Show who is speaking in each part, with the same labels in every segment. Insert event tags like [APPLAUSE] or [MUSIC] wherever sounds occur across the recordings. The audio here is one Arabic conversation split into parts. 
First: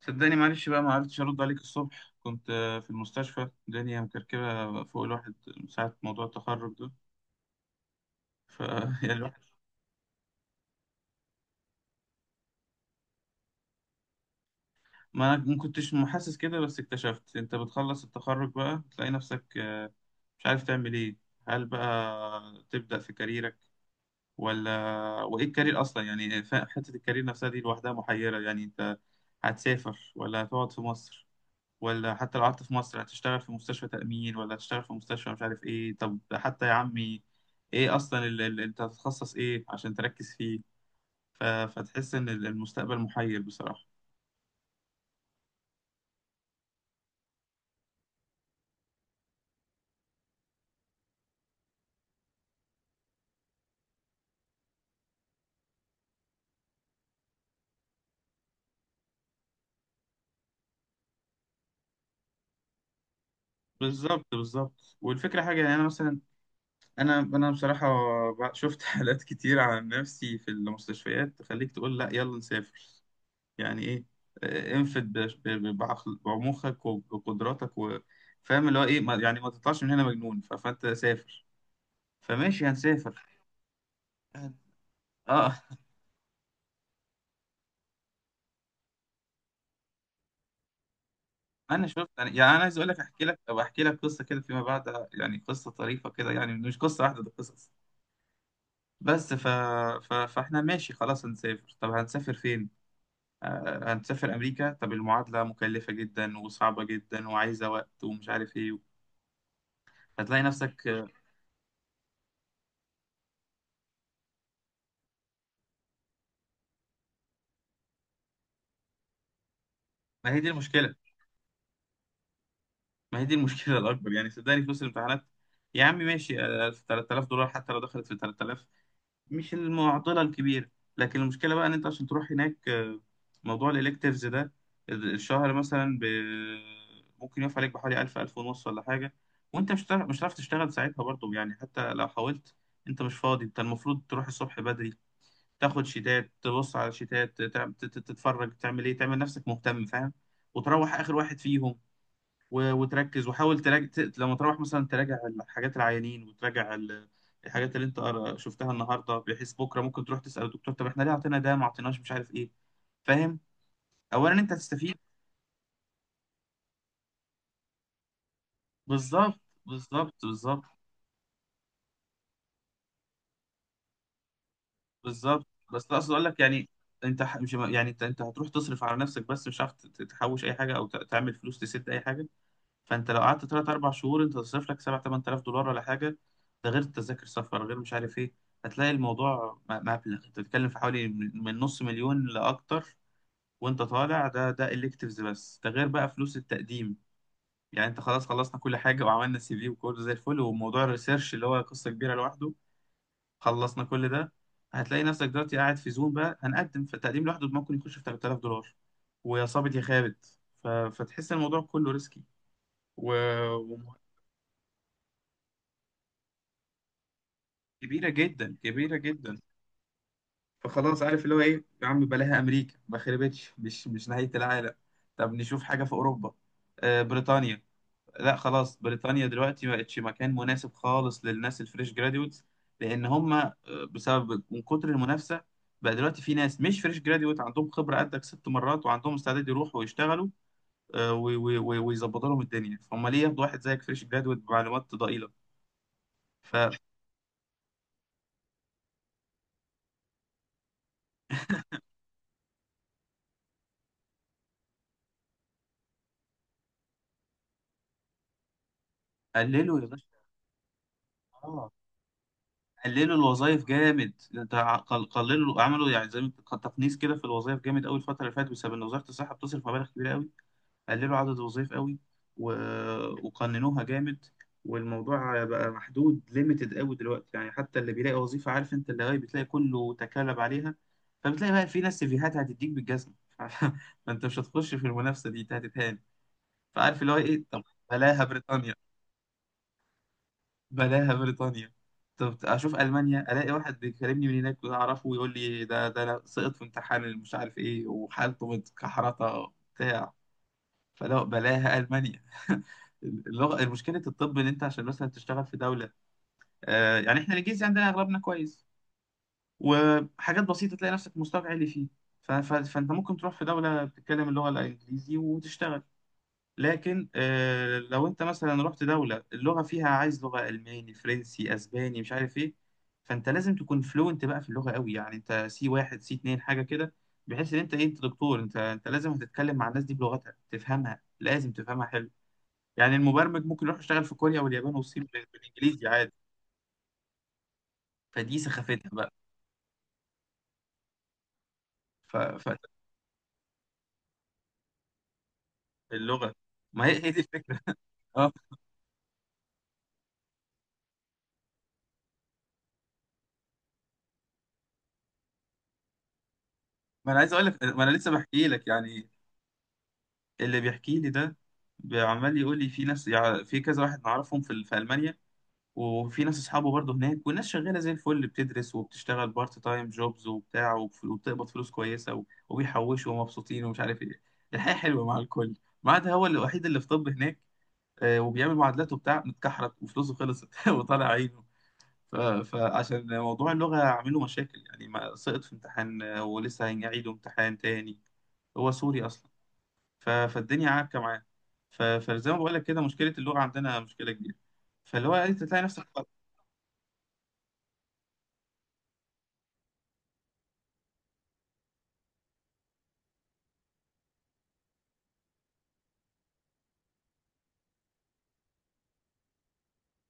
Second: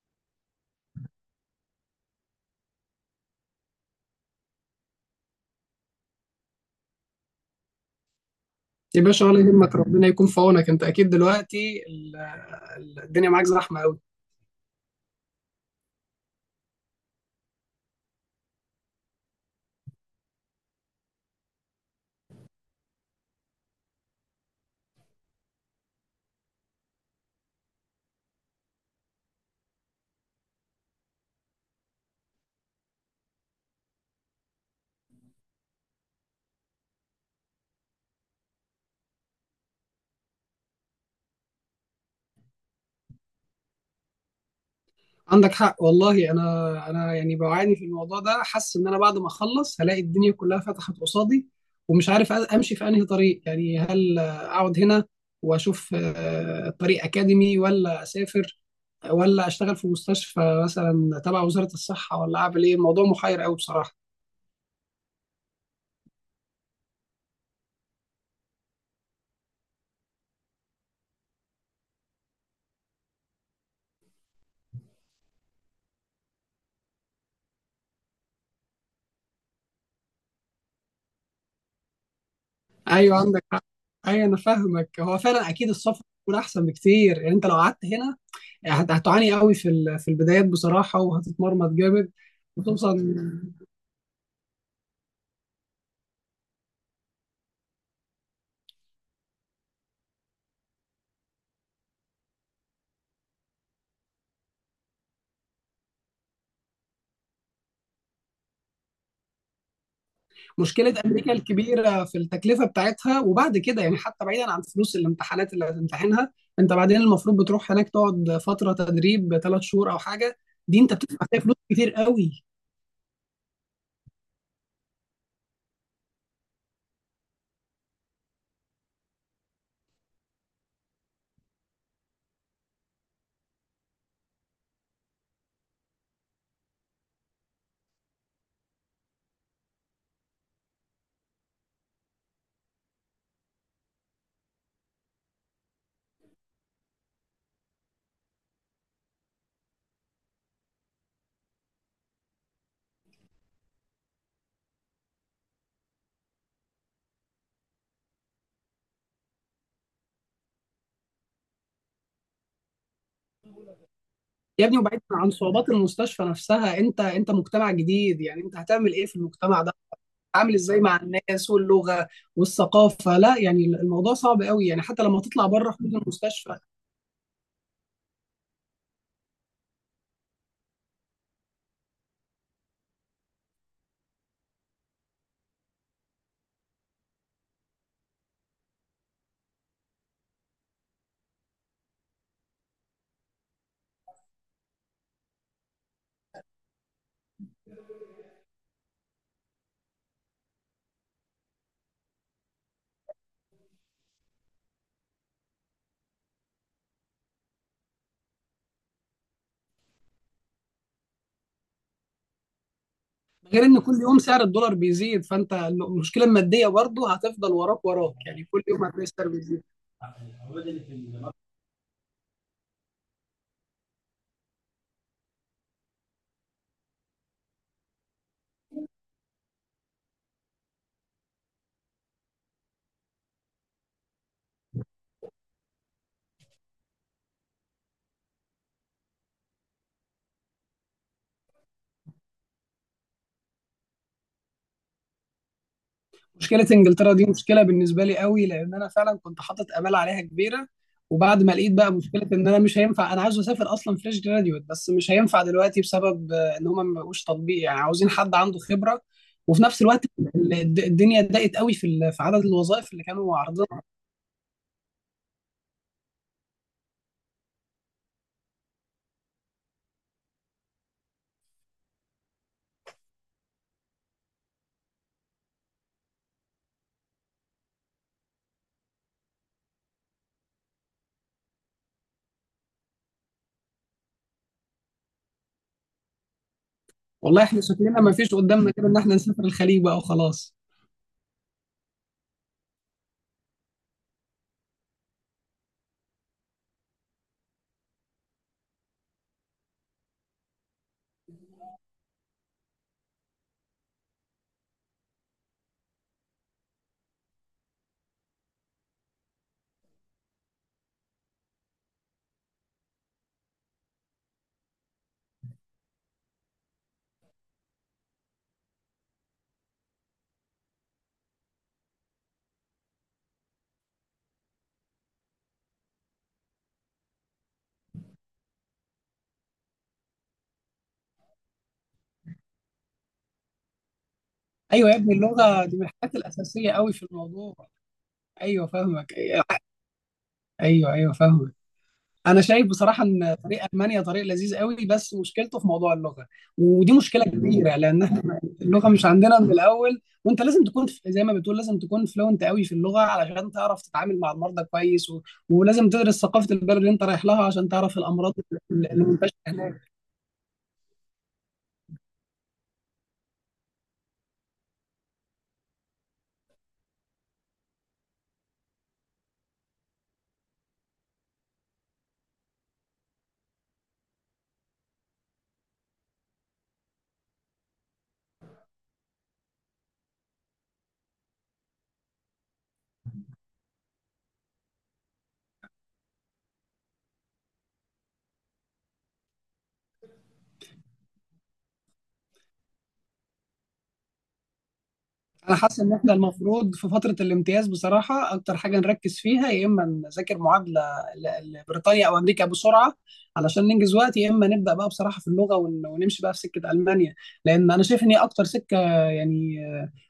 Speaker 1: صدقني، معلش بقى ما عرفتش ارد عليك الصبح. كنت في المستشفى، الدنيا مكركبه فوق الواحد من ساعه، موضوع التخرج ده ف
Speaker 2: يا
Speaker 1: [LAUGHS] يعني
Speaker 2: باشا،
Speaker 1: الواحد.
Speaker 2: ولا يهمك، ربنا يكون في عونك. انت اكيد دلوقتي الدنيا معاك زحمه قوي.
Speaker 1: ما انا ما كنتش محسس كده، بس اكتشفت انت بتخلص التخرج بقى تلاقي نفسك مش عارف تعمل ايه. هل بقى تبدا في كاريرك ولا؟ وايه الكارير اصلا؟ يعني حته الكارير نفسها دي لوحدها محيره. يعني انت هتسافر ولا هتقعد في مصر؟ ولا حتى لو قعدت في مصر هتشتغل في مستشفى تأمين ولا هتشتغل في مستشفى مش عارف ايه؟ طب حتى يا عمي، ايه اصلا انت هتتخصص ايه عشان تركز فيه؟ ف فتحس ان المستقبل محير بصراحة.
Speaker 2: عندك حق والله. انا يعني بعاني في الموضوع ده، حاسس ان انا بعد ما اخلص هلاقي الدنيا كلها فتحت قصادي، ومش عارف امشي في انهي طريق. يعني هل اقعد هنا واشوف طريق اكاديمي، ولا اسافر، ولا اشتغل في مستشفى مثلا تبع وزاره الصحه، ولا اعمل ايه؟ الموضوع محير قوي بصراحه.
Speaker 1: بالظبط بالظبط، والفكرة حاجة يعني. انا مثلا، انا بصراحة شفت [LAUGHS] حالات كتير عن نفسي في المستشفيات تخليك تقول لا، يلا نسافر. يعني ايه؟ انفد بعمقك وبقدراتك، وفاهم اللي هو ايه، يعني ما تطلعش من هنا مجنون. فانت سافر. فماشي،
Speaker 2: ايوه،
Speaker 1: هنسافر.
Speaker 2: عندك حق. ايوه، انا فاهمك. هو فعلا
Speaker 1: اه،
Speaker 2: اكيد السفر يكون احسن بكتير. يعني انت لو قعدت هنا، يعني هتعاني قوي في البدايات بصراحه، وهتتمرمط
Speaker 1: انا شفت
Speaker 2: جامد.
Speaker 1: يعني، يعني انا عايز اقول
Speaker 2: وخصوصا
Speaker 1: لك، احكي لك أو احكي لك قصه كده فيما بعد، يعني قصه طريفه كده، يعني مش قصه واحده، ده قصص. بس فاحنا ماشي خلاص، هنسافر. طب هنسافر فين؟ آه هنسافر امريكا. طب المعادله مكلفه جدا وصعبه جدا وعايزه وقت ومش عارف ايه. هتلاقي نفسك
Speaker 2: مشكله امريكا الكبيره في التكلفه بتاعتها، وبعد كده يعني حتى بعيدا عن فلوس الامتحانات اللي هتمتحنها، انت بعدين المفروض بتروح هناك تقعد فتره تدريب 3 شهور او
Speaker 1: ما
Speaker 2: حاجه،
Speaker 1: هي دي
Speaker 2: دي انت
Speaker 1: المشكله.
Speaker 2: بتدفع فيها فلوس كتير قوي.
Speaker 1: ما هي دي المشكله [LAUGHS] الاكبر. يعني صدقني فلوس الامتحانات، يا عم ماشي، 3000 دولار حتى لو دخلت في 3000، مش المعضله الكبيره. لكن المشكله بقى ان انت عشان تروح هناك، موضوع الالكتيفز ده، الشهر مثلا ممكن يقف عليك بحوالي 1000، 1000 ونص ولا حاجه. وانت مش هتعرف، تشتغل ساعتها برضه. يعني حتى لو حاولت، انت مش فاضي. انت المفروض تروح الصبح بدري، تاخد شيتات، تبص على شيتات، تتفرج، تعمل ايه، تعمل نفسك مهتم، فاهم، وتروح اخر واحد فيهم، وتركز وحاول تراجع. لما تروح مثلا، تراجع الحاجات العيانين، وتراجع الحاجات اللي انت شفتها النهارده، بحيث بكره ممكن تروح تسأل الدكتور طب احنا ليه اعطينا ده، ما اعطيناش، مش عارف ايه، فاهم. اولا انت
Speaker 2: يا ابني،
Speaker 1: هتستفيد.
Speaker 2: وبعيدا عن صعوبات المستشفى نفسها، انت مجتمع جديد. يعني انت هتعمل ايه في
Speaker 1: بالظبط
Speaker 2: المجتمع ده؟
Speaker 1: بالظبط،
Speaker 2: عامل
Speaker 1: بالظبط
Speaker 2: ازاي مع الناس واللغه والثقافه؟ لا، يعني الموضوع صعب قوي، يعني حتى لما
Speaker 1: بالظبط.
Speaker 2: تطلع بره
Speaker 1: بس
Speaker 2: حدود
Speaker 1: اقصد اقول لك
Speaker 2: المستشفى.
Speaker 1: يعني، انت مش يعني، انت هتروح تصرف على نفسك بس، مش عارف تحوش اي حاجه او تعمل فلوس تسد اي حاجه. فانت لو قعدت تلات اربع شهور، انت تصرف لك 7 8000 دولار ولا حاجه. ده غير تذاكر سفر، غير مش عارف ايه. هتلاقي الموضوع مبلغ. انت بتتكلم في حوالي من نص مليون لاكتر، وانت طالع. ده electives، بس ده غير بقى فلوس التقديم. يعني انت خلاص، خلصنا كل حاجه وعملنا سي في وكله زي الفل، وموضوع الريسيرش اللي هو قصه كبيره لوحده، خلصنا كل ده، هتلاقي نفسك دلوقتي قاعد في زوم، بقى هنقدم. فالتقديم لوحده ممكن يخش في 3000 دولار، ويا صابت يا خابت. فتحس الموضوع كله ريسكي، و...
Speaker 2: غير ان كل يوم سعر الدولار بيزيد، فانت المشكله الماديه برضه هتفضل وراك
Speaker 1: كبيرة
Speaker 2: وراك. يعني
Speaker 1: جدا،
Speaker 2: كل يوم
Speaker 1: كبيرة
Speaker 2: هتلاقي السعر
Speaker 1: جدا.
Speaker 2: بيزيد.
Speaker 1: فخلاص، عارف اللي هو ايه، يا عم بلاها امريكا، ما خربتش، مش نهاية العالم. طب نشوف حاجة في اوروبا. آه، بريطانيا. لا خلاص، بريطانيا دلوقتي ما بقتش مكان مناسب خالص للناس الفريش جراديوتس، لان هم بسبب من كتر المنافسة، بقى دلوقتي في ناس مش فريش جراديوت عندهم خبرة قدك 6 مرات، وعندهم استعداد يروحوا ويشتغلوا ويظبطوا لهم الدنيا، فهم ليه ياخدوا واحد زيك فريش جراديوت بمعلومات ضئيلة؟
Speaker 2: مشكله انجلترا دي مشكله بالنسبه لي قوي، لان انا فعلا كنت حاطط امال عليها كبيره. وبعد ما لقيت بقى مشكله ان انا مش هينفع، انا عاوز اسافر اصلا فريش جراديوت بس مش هينفع دلوقتي بسبب ان هم ما بقوش تطبيق، يعني عاوزين حد عنده خبره. وفي
Speaker 1: فقللوا
Speaker 2: نفس
Speaker 1: يا باشا.
Speaker 2: الوقت الدنيا ضاقت
Speaker 1: اه،
Speaker 2: قوي في عدد الوظائف اللي
Speaker 1: قللوا
Speaker 2: كانوا
Speaker 1: الوظائف
Speaker 2: عارضينها.
Speaker 1: جامد. انت قللوا، عملوا يعني زي ما تقنيس كده في الوظائف جامد قوي الفتره اللي فاتت، بسبب ان وزاره الصحه بتصرف مبالغ كبيره قوي. قللوا عدد الوظائف قوي، و... وقننوها جامد، والموضوع بقى محدود، ليميتد قوي دلوقتي. يعني حتى اللي بيلاقي وظيفه، عارف انت، اللي هي بتلاقي كله تكالب عليها. فبتلاقي بقى في ناس سيفيهات هتديك بالجزمه [LAUGHS] فانت مش هتخش في المنافسه دي، انت هتتهان. فعارف اللي هو
Speaker 2: والله
Speaker 1: ايه،
Speaker 2: احنا
Speaker 1: طب
Speaker 2: شكلنا ما
Speaker 1: بلاها
Speaker 2: فيش قدامنا
Speaker 1: بريطانيا،
Speaker 2: غير ان احنا نسافر الخليج بقى وخلاص.
Speaker 1: بلاها بريطانيا. طب اشوف المانيا، الاقي واحد بيكلمني من هناك اعرفه ويقول لي ده انا سقط في امتحان اللي مش عارف ايه، وحالته متكحرطه بتاع. فلا بلاها المانيا [LAUGHS] اللغه مشكله الطب، ان انت عشان مثلا تشتغل في دوله، آه، يعني احنا الانجليزي عندنا اغلبنا كويس، وحاجات بسيطه تلاقي نفسك مستواك عالي فيه. فانت ممكن تروح في دوله بتتكلم اللغه الانجليزي وتشتغل. لكن لو انت مثلا رحت دولة اللغة فيها عايز لغة ألماني، فرنسي، أسباني، مش عارف ايه، فانت لازم تكون فلوينت بقى في اللغة قوي، يعني انت سي واحد، سي اتنين، حاجة كده، بحيث ان انت ايه، انت دكتور، انت لازم هتتكلم مع الناس دي بلغتها، تفهمها، لازم تفهمها حلو. يعني المبرمج ممكن يروح يشتغل في كوريا واليابان
Speaker 2: ايوه يا
Speaker 1: والصين
Speaker 2: ابني، اللغه دي من
Speaker 1: بالانجليزي عادي.
Speaker 2: الحاجات الاساسيه قوي في الموضوع.
Speaker 1: فدي
Speaker 2: ايوه
Speaker 1: سخافتها بقى.
Speaker 2: فاهمك. ايوه ايوه فاهمك.
Speaker 1: ف...
Speaker 2: انا شايف بصراحه ان طريق المانيا طريق لذيذ قوي، بس مشكلته في موضوع اللغه.
Speaker 1: فاللغة. ما هي
Speaker 2: ودي
Speaker 1: هي دي
Speaker 2: مشكله
Speaker 1: الفكرة
Speaker 2: كبيره،
Speaker 1: [LAUGHS]
Speaker 2: لان
Speaker 1: اه.
Speaker 2: احنا اللغه مش عندنا من الاول، وانت لازم تكون زي ما بتقول لازم تكون فلوينت قوي في اللغه علشان تعرف تتعامل مع المرضى كويس. ولازم تدرس ثقافه البلد اللي انت
Speaker 1: ما انا
Speaker 2: رايح
Speaker 1: عايز
Speaker 2: لها
Speaker 1: اقول لك،
Speaker 2: عشان
Speaker 1: ما انا
Speaker 2: تعرف
Speaker 1: لسه
Speaker 2: الامراض
Speaker 1: بحكي لك
Speaker 2: اللي
Speaker 1: يعني.
Speaker 2: منتشره هناك.
Speaker 1: اللي بيحكي لي ده عمال يقول لي في ناس، يعني في كذا واحد نعرفهم في ألمانيا، وفي ناس اصحابه برضه هناك، والناس شغاله زي الفل، بتدرس وبتشتغل بارت تايم جوبز وبتاع، وبتقبض فلوس كويسه، وبيحوشوا، ومبسوطين، ومش عارف ايه. الحياه حلوه مع الكل، ما عدا هو الوحيد اللي في طب هناك، وبيعمل معادلات وبتاع، متكحرت وفلوسه خلصت [LAUGHS] وطالع عينه. ف- فعشان موضوع اللغه عامله مشاكل يعني، ما سقط في امتحان ولسه هيعيدوا امتحان تاني. هو سوري اصلا. فالدنيا عكه معاه. فزي ما بقول لك كده، مشكله اللغه عندنا مشكله كبيره. فاللي هو إيه، انت
Speaker 2: انا
Speaker 1: تلاقي
Speaker 2: حاسس
Speaker 1: نفسك
Speaker 2: ان احنا المفروض في فتره الامتياز بصراحه اكتر حاجه نركز فيها، يا اما نذاكر معادله لبريطانيا او امريكا بسرعه علشان ننجز وقت، يا اما نبدا بقى بصراحه في اللغه ونمشي بقى في سكه المانيا، لان انا شايف ان هي اكتر سكه يعني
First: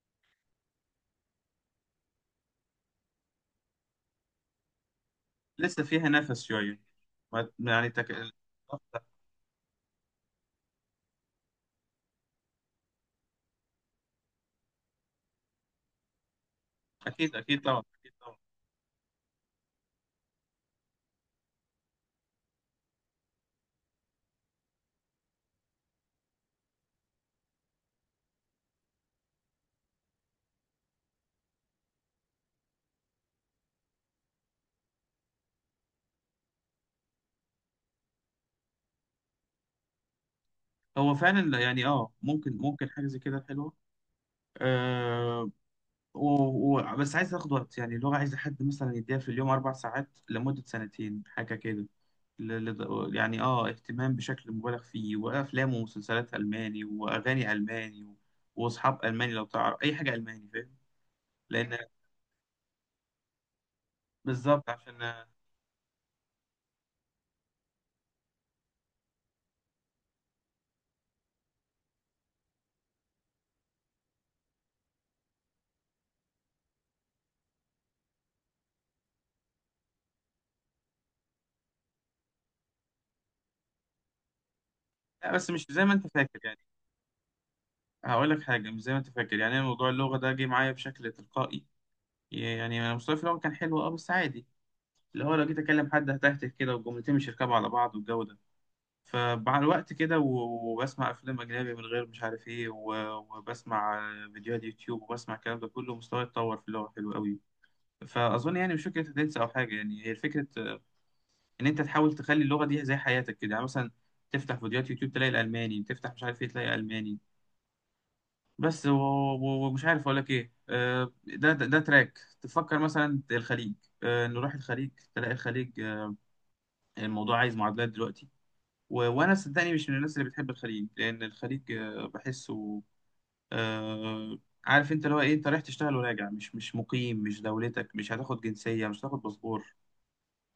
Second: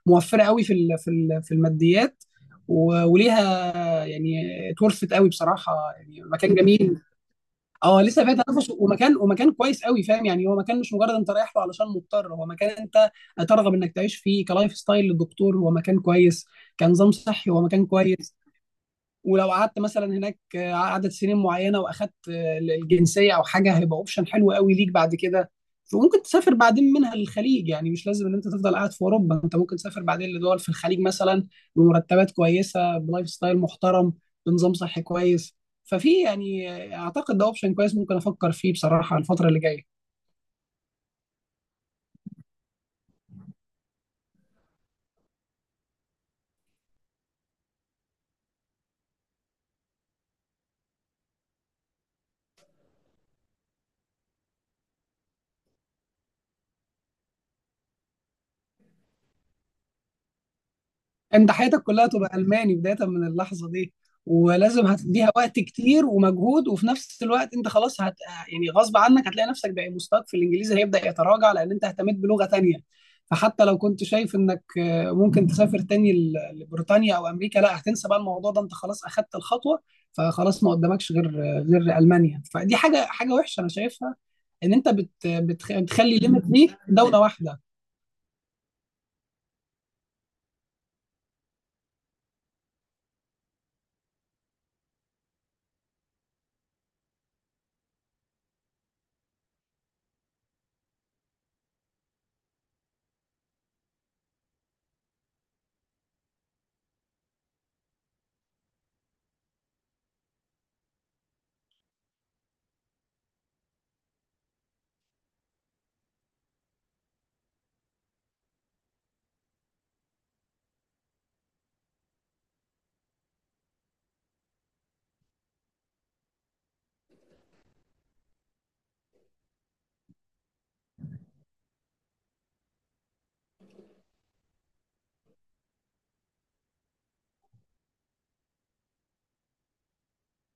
Speaker 2: موفره قوي في الماديات، وليها يعني اتورثت قوي بصراحه.
Speaker 1: لسه فيها
Speaker 2: يعني
Speaker 1: نفس
Speaker 2: مكان
Speaker 1: شويه.
Speaker 2: جميل.
Speaker 1: يعني
Speaker 2: اه لسه فيها تنافس ومكان كويس قوي، فاهم. يعني هو مكان مش مجرد انت رايح له علشان مضطر، هو مكان انت ترغب انك تعيش فيه. كلايف ستايل للدكتور هو مكان كويس، كنظام
Speaker 1: اكيد
Speaker 2: صحي
Speaker 1: اكيد،
Speaker 2: هو
Speaker 1: طبعا
Speaker 2: مكان
Speaker 1: اكيد
Speaker 2: كويس.
Speaker 1: طبعا.
Speaker 2: ولو قعدت مثلا هناك عدد سنين معينه، واخدت الجنسيه او حاجه، هيبقى اوبشن حلو قوي ليك بعد كده. وممكن تسافر بعدين منها للخليج. يعني مش لازم ان انت تفضل قاعد في اوروبا، انت ممكن تسافر بعدين لدول في الخليج مثلا، بمرتبات كويسه، بلايف ستايل محترم، بنظام صحي كويس. ففي يعني اعتقد ده اوبشن كويس ممكن افكر فيه بصراحه الفتره اللي جايه.
Speaker 1: هو فعلا يعني اه، ممكن، حاجه زي كده حلوه، آه، و... بس عايز تاخد وقت. يعني اللغة عايزة حد مثلا يديها في اليوم 4 ساعات لمدة سنتين، حاجة كده. يعني آه، اهتمام بشكل مبالغ فيه، وأفلام ومسلسلات ألماني، وأغاني ألماني، وأصحاب ألماني. لو تعرف أي حاجة ألماني، فاهم.
Speaker 2: انت
Speaker 1: لأن،
Speaker 2: حياتك كلها تبقى الماني بدايه من اللحظه دي.
Speaker 1: بالظبط
Speaker 2: ولازم
Speaker 1: عشان،
Speaker 2: هتديها وقت كتير ومجهود، وفي نفس الوقت انت خلاص يعني غصب عنك هتلاقي نفسك بقى مستواك في الانجليزي هيبدا يتراجع، لان انت اهتميت بلغه تانية. فحتى لو كنت شايف انك ممكن تسافر تاني لبريطانيا او امريكا، لا، هتنسى بقى الموضوع ده، انت خلاص اخدت الخطوه. فخلاص ما قدامكش غير المانيا. فدي حاجه وحشه انا شايفها، ان انت
Speaker 1: لا بس مش زي ما أنت
Speaker 2: بتخلي
Speaker 1: فاكر
Speaker 2: ليميت
Speaker 1: يعني،
Speaker 2: ليك دوله واحده.
Speaker 1: هقول لك حاجة، مش زي ما أنت فاكر يعني، أنا موضوع اللغة ده جه معايا بشكل تلقائي. يعني أنا مستواي في اللغة كان حلو، أه بس عادي، اللي هو لو جيت أكلم حد هتهته كده، والجملتين مش يركبوا على بعض، والجو ده. فمع الوقت كده، وبسمع أفلام أجنبي من غير مش عارف إيه، وبسمع فيديوهات يوتيوب، وبسمع الكلام ده كله، مستواي اتطور في اللغة حلو قوي. فأظن يعني مش فكرة تنسى أو حاجة. يعني هي الفكرة إن أنت تحاول تخلي اللغة دي زي حياتك كده، يعني مثلا تفتح فيديوهات يوتيوب تلاقي الألماني، تفتح مش عارف إيه تلاقي ألماني بس، ومش عارف أقول لك إيه، ده تراك تفكر مثلا الخليج. نروح الخليج تلاقي الخليج، الموضوع عايز معادلات دلوقتي. و... وانا صدقني مش من الناس اللي بتحب الخليج، لان الخليج بحسه، آه، عارف انت اللي هو ايه، انت رايح تشتغل وراجع، مش مقيم، مش دولتك، مش هتاخد جنسية، مش هتاخد باسبور.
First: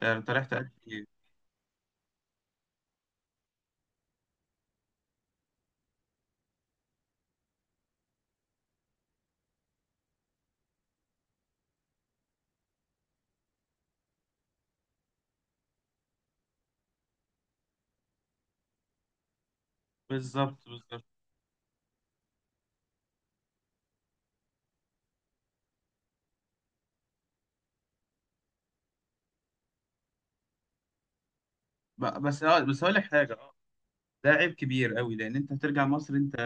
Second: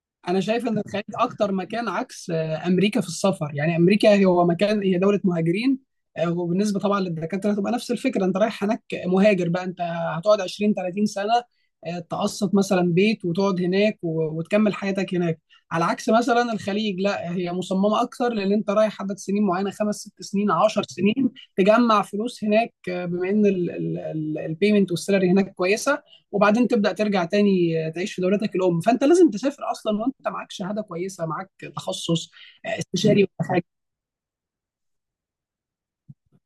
Speaker 1: انت
Speaker 2: انا
Speaker 1: رايح
Speaker 2: شايف ان الخليج
Speaker 1: تأدي.
Speaker 2: اكتر مكان عكس امريكا في السفر. يعني امريكا هو مكان، هي دوله مهاجرين، وبالنسبه طبعا للدكاتره هتبقى نفس الفكره، انت رايح هناك مهاجر بقى، انت هتقعد 20 30 سنه، تقسط مثلا بيت وتقعد هناك، وتكمل حياتك هناك. على عكس مثلا الخليج، لا، هي مصممه اكتر، لان انت رايح عدد سنين معينه، خمس ست سنين،
Speaker 1: بالظبط
Speaker 2: 10
Speaker 1: بالظبط.
Speaker 2: سنين، تجمع فلوس هناك. بما ان البيمنت والسالري هناك كويسه، وبعدين تبدا ترجع تاني تعيش في دولتك الام. فانت لازم تسافر اصلا وانت معاك شهاده كويسه، معاك تخصص،
Speaker 1: بس بس هقول لك
Speaker 2: استشاري
Speaker 1: حاجة،
Speaker 2: ولا حاجه.
Speaker 1: ده عيب كبير قوي، لان انت هترجع مصر، انت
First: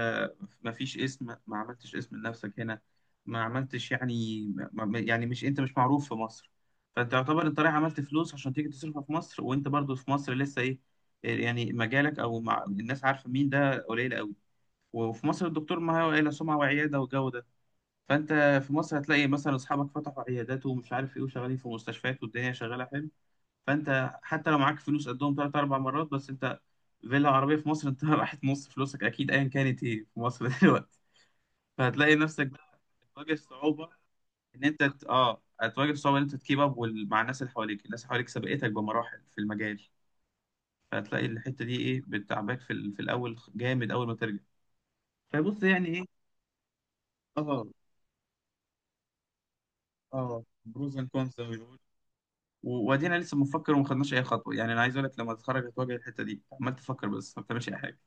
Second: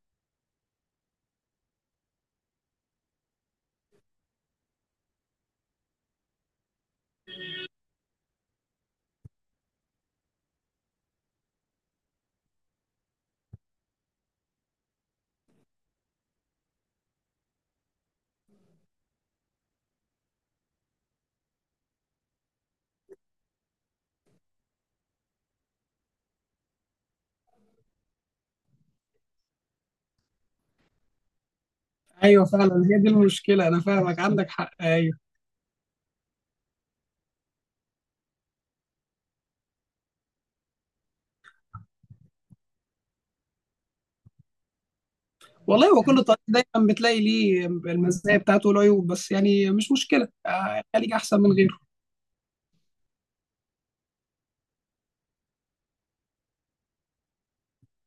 Speaker 1: ما فيش اسم، ما عملتش اسم لنفسك هنا، ما عملتش يعني، يعني، مش انت، مش معروف في مصر. فانت يعتبر انت رايح عملت فلوس عشان تيجي تصرفها في مصر، وانت برضو في مصر لسه ايه، يعني مجالك، او مع الناس عارفه مين ده قليل قوي. وفي مصر الدكتور معاه الا سمعه وعياده والجو ده. فانت في مصر هتلاقي مثلا اصحابك فتحوا عيادات ومش عارف ايه، وشغالين في مستشفيات، والدنيا شغاله حلو. فانت حتى لو معاك فلوس قدهم تلات اربع مرات، بس انت فيلا عربيه في مصر انت [LAUGHS] راحت نص فلوسك اكيد، ايا كانت ايه في مصر [LAUGHS] دلوقتي. فهتلاقي
Speaker 2: ايوه
Speaker 1: نفسك
Speaker 2: فعلا،
Speaker 1: بقى
Speaker 2: هي دي
Speaker 1: بتواجه
Speaker 2: المشكله. انا
Speaker 1: صعوبه،
Speaker 2: فاهمك، عندك
Speaker 1: ان
Speaker 2: حق،
Speaker 1: انت
Speaker 2: ايوه.
Speaker 1: اه هتواجه صعوبه ان انت تكيب اب مع الناس اللي حواليك. الناس اللي حواليك سبقتك بمراحل في المجال. فهتلاقي الحته دي ايه، بتعباك في في الاول جامد، اول ما ترجع. فبص
Speaker 2: والله
Speaker 1: يعني
Speaker 2: هو
Speaker 1: ايه.
Speaker 2: كل طريق دايما بتلاقي
Speaker 1: اه
Speaker 2: ليه المزايا بتاعته والعيوب، بس يعني مش مشكله،
Speaker 1: اه، بروز اند
Speaker 2: خليك
Speaker 1: كونز
Speaker 2: احسن
Speaker 1: زي ما
Speaker 2: من
Speaker 1: بيقولوا.
Speaker 2: غيره.
Speaker 1: وادينا لسه بنفكر، وما خدناش اي خطوه. يعني انا عايز اقول لك، لما تتخرج هتواجه الحته دي، عمال تفكر بس ما بتعملش اي حاجه.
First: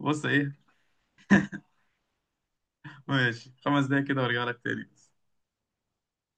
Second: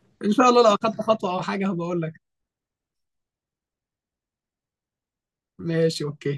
Speaker 1: بص
Speaker 2: ان شاء الله
Speaker 1: ايه،
Speaker 2: لو اخدت خطوه او حاجه هبقول لك.
Speaker 1: ماشي 5 دقايق كده وارجع لك تاني.
Speaker 2: ماشي، اوكي.